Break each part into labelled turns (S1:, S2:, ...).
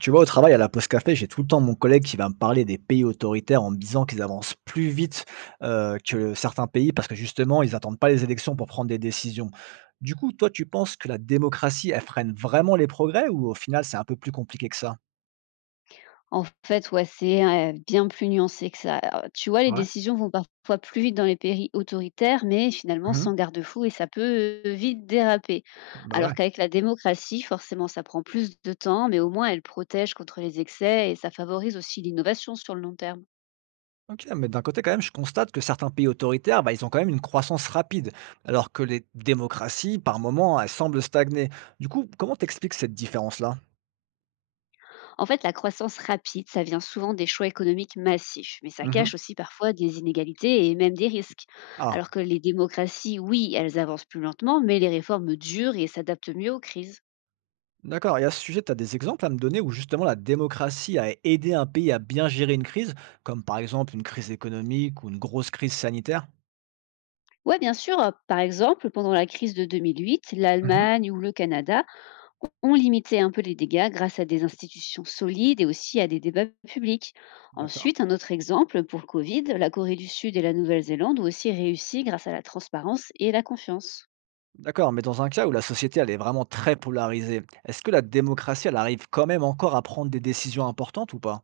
S1: Tu vois, au travail, à la pause café, j'ai tout le temps mon collègue qui va me parler des pays autoritaires en me disant qu'ils avancent plus vite que certains pays parce que justement, ils n'attendent pas les élections pour prendre des décisions. Du coup, toi, tu penses que la démocratie, elle freine vraiment les progrès ou au final, c'est un peu plus compliqué que ça?
S2: En fait, ouais, c'est, bien plus nuancé que ça. Tu vois, les
S1: Ouais.
S2: décisions vont parfois plus vite dans les pays autoritaires, mais finalement
S1: Mhm.
S2: sans garde-fou et ça peut, vite déraper.
S1: Bah
S2: Alors
S1: ouais.
S2: qu'avec la démocratie, forcément, ça prend plus de temps, mais au moins elle protège contre les excès et ça favorise aussi l'innovation sur le long terme.
S1: Ok, mais d'un côté, quand même, je constate que certains pays autoritaires, bah, ils ont quand même une croissance rapide, alors que les démocraties, par moments, elles semblent stagner. Du coup, comment t'expliques cette différence-là?
S2: En fait, la croissance rapide, ça vient souvent des choix économiques massifs, mais ça
S1: Mhm.
S2: cache aussi parfois des inégalités et même des risques.
S1: Ah.
S2: Alors que les démocraties, oui, elles avancent plus lentement, mais les réformes durent et s'adaptent mieux aux crises.
S1: D'accord. Et à ce sujet, tu as des exemples à me donner où justement la démocratie a aidé un pays à bien gérer une crise, comme par exemple une crise économique ou une grosse crise sanitaire?
S2: Oui, bien sûr. Par exemple, pendant la crise de 2008,
S1: Mhm.
S2: l'Allemagne ou le Canada ont limité un peu les dégâts grâce à des institutions solides et aussi à des débats publics.
S1: D'accord.
S2: Ensuite, un autre exemple, pour le Covid, la Corée du Sud et la Nouvelle-Zélande ont aussi réussi grâce à la transparence et la confiance.
S1: D'accord. Mais dans un cas où la société, elle est vraiment très polarisée, est-ce que la démocratie, elle arrive quand même encore à prendre des décisions importantes ou pas?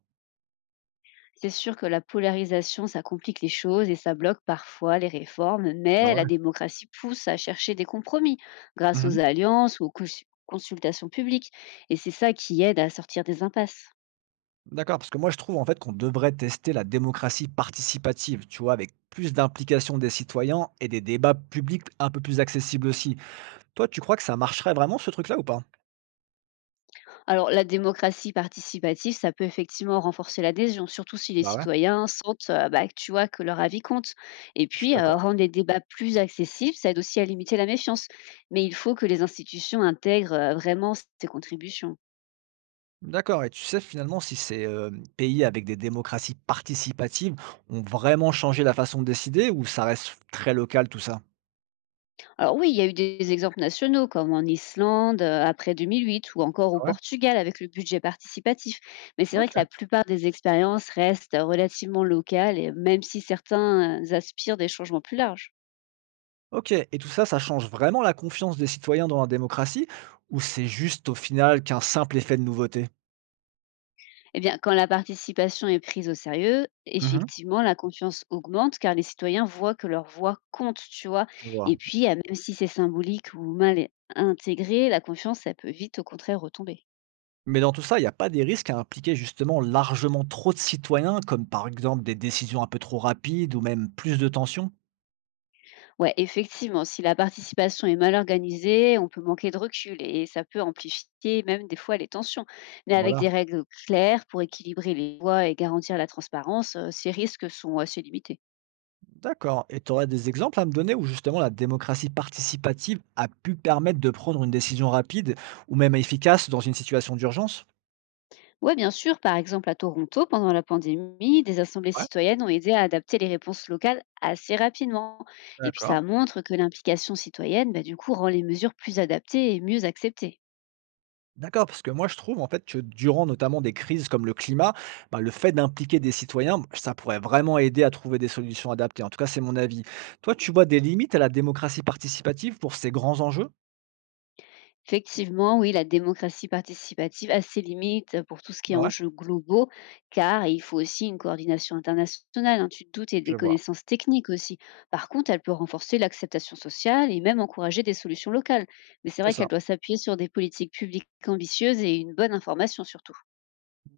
S2: C'est sûr que la polarisation, ça complique les choses et ça bloque parfois les réformes,
S1: Ah
S2: mais la
S1: ouais.
S2: démocratie pousse à chercher des compromis grâce aux
S1: Mhm.
S2: alliances ou aux consultations publiques. Et c'est ça qui aide à sortir des impasses.
S1: D'accord, parce que moi je trouve en fait qu'on devrait tester la démocratie participative, tu vois, avec plus d'implication des citoyens et des débats publics un peu plus accessibles aussi. Toi, tu crois que ça marcherait vraiment ce truc-là ou pas?
S2: Alors, la démocratie participative, ça peut effectivement renforcer l'adhésion, surtout si les
S1: Bah ouais,
S2: citoyens sentent bah, que tu vois, que leur avis compte. Et
S1: je suis
S2: puis,
S1: d'accord.
S2: rendre les débats plus accessibles, ça aide aussi à limiter la méfiance. Mais il faut que les institutions intègrent vraiment ces contributions.
S1: D'accord et tu sais finalement si ces, pays avec des démocraties participatives ont vraiment changé la façon de décider ou ça reste très local tout ça?
S2: Alors oui, il y a eu des exemples nationaux, comme en Islande après 2008, ou encore au
S1: Ouais,
S2: Portugal avec le budget participatif. Mais c'est vrai que
S1: OK.
S2: la plupart des expériences restent relativement locales, et même si certains aspirent des changements plus larges.
S1: OK et tout ça, ça change vraiment la confiance des citoyens dans la démocratie ou c'est juste au final qu'un simple effet de nouveauté?
S2: Eh bien, quand la participation est prise au sérieux,
S1: Mmh.
S2: effectivement, la confiance augmente car les citoyens voient que leur voix compte, tu vois.
S1: Je vois.
S2: Et puis, ah, même si c'est symbolique ou mal intégré, la confiance, ça peut vite, au contraire, retomber.
S1: Mais dans tout ça, il n'y a pas des risques à impliquer justement largement trop de citoyens comme par exemple des décisions un peu trop rapides ou même plus de tensions?
S2: Ouais, effectivement, si la participation est mal organisée, on peut manquer de recul et ça peut amplifier même des fois les tensions. Mais avec des
S1: Voilà.
S2: règles claires pour équilibrer les voix et garantir la transparence, ces risques sont assez limités.
S1: D'accord. Et tu aurais des exemples à me donner où justement la démocratie participative a pu permettre de prendre une décision rapide ou même efficace dans une situation d'urgence?
S2: Oui, bien sûr. Par exemple, à Toronto, pendant la pandémie, des assemblées
S1: Ouais.
S2: citoyennes ont aidé à adapter les réponses locales assez rapidement. Et puis,
S1: D'accord.
S2: ça montre que l'implication citoyenne, bah, du coup, rend les mesures plus adaptées et mieux acceptées.
S1: D'accord, parce que moi je trouve en fait que durant notamment des crises comme le climat, bah, le fait d'impliquer des citoyens, ça pourrait vraiment aider à trouver des solutions adaptées. En tout cas, c'est mon avis. Toi, tu vois des limites à la démocratie participative pour ces grands enjeux?
S2: Effectivement, oui, la démocratie participative a ses limites pour tout ce qui est
S1: Ouais,
S2: enjeux globaux, car il faut aussi une coordination internationale, hein, tu te doutes, et
S1: je
S2: des
S1: vois.
S2: connaissances techniques aussi. Par contre, elle peut renforcer l'acceptation sociale et même encourager des solutions locales. Mais c'est
S1: C'est
S2: vrai qu'elle
S1: ça.
S2: doit s'appuyer sur des politiques publiques ambitieuses et une bonne information surtout.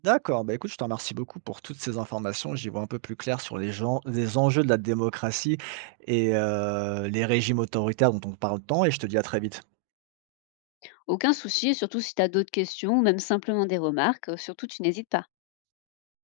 S1: D'accord, bah, écoute, je te remercie beaucoup pour toutes ces informations. J'y vois un peu plus clair sur les gens, les enjeux de la démocratie et les régimes autoritaires dont on parle tant, et je te dis à très vite.
S2: Aucun souci, surtout si tu as d'autres questions ou même simplement des remarques, surtout tu n'hésites pas.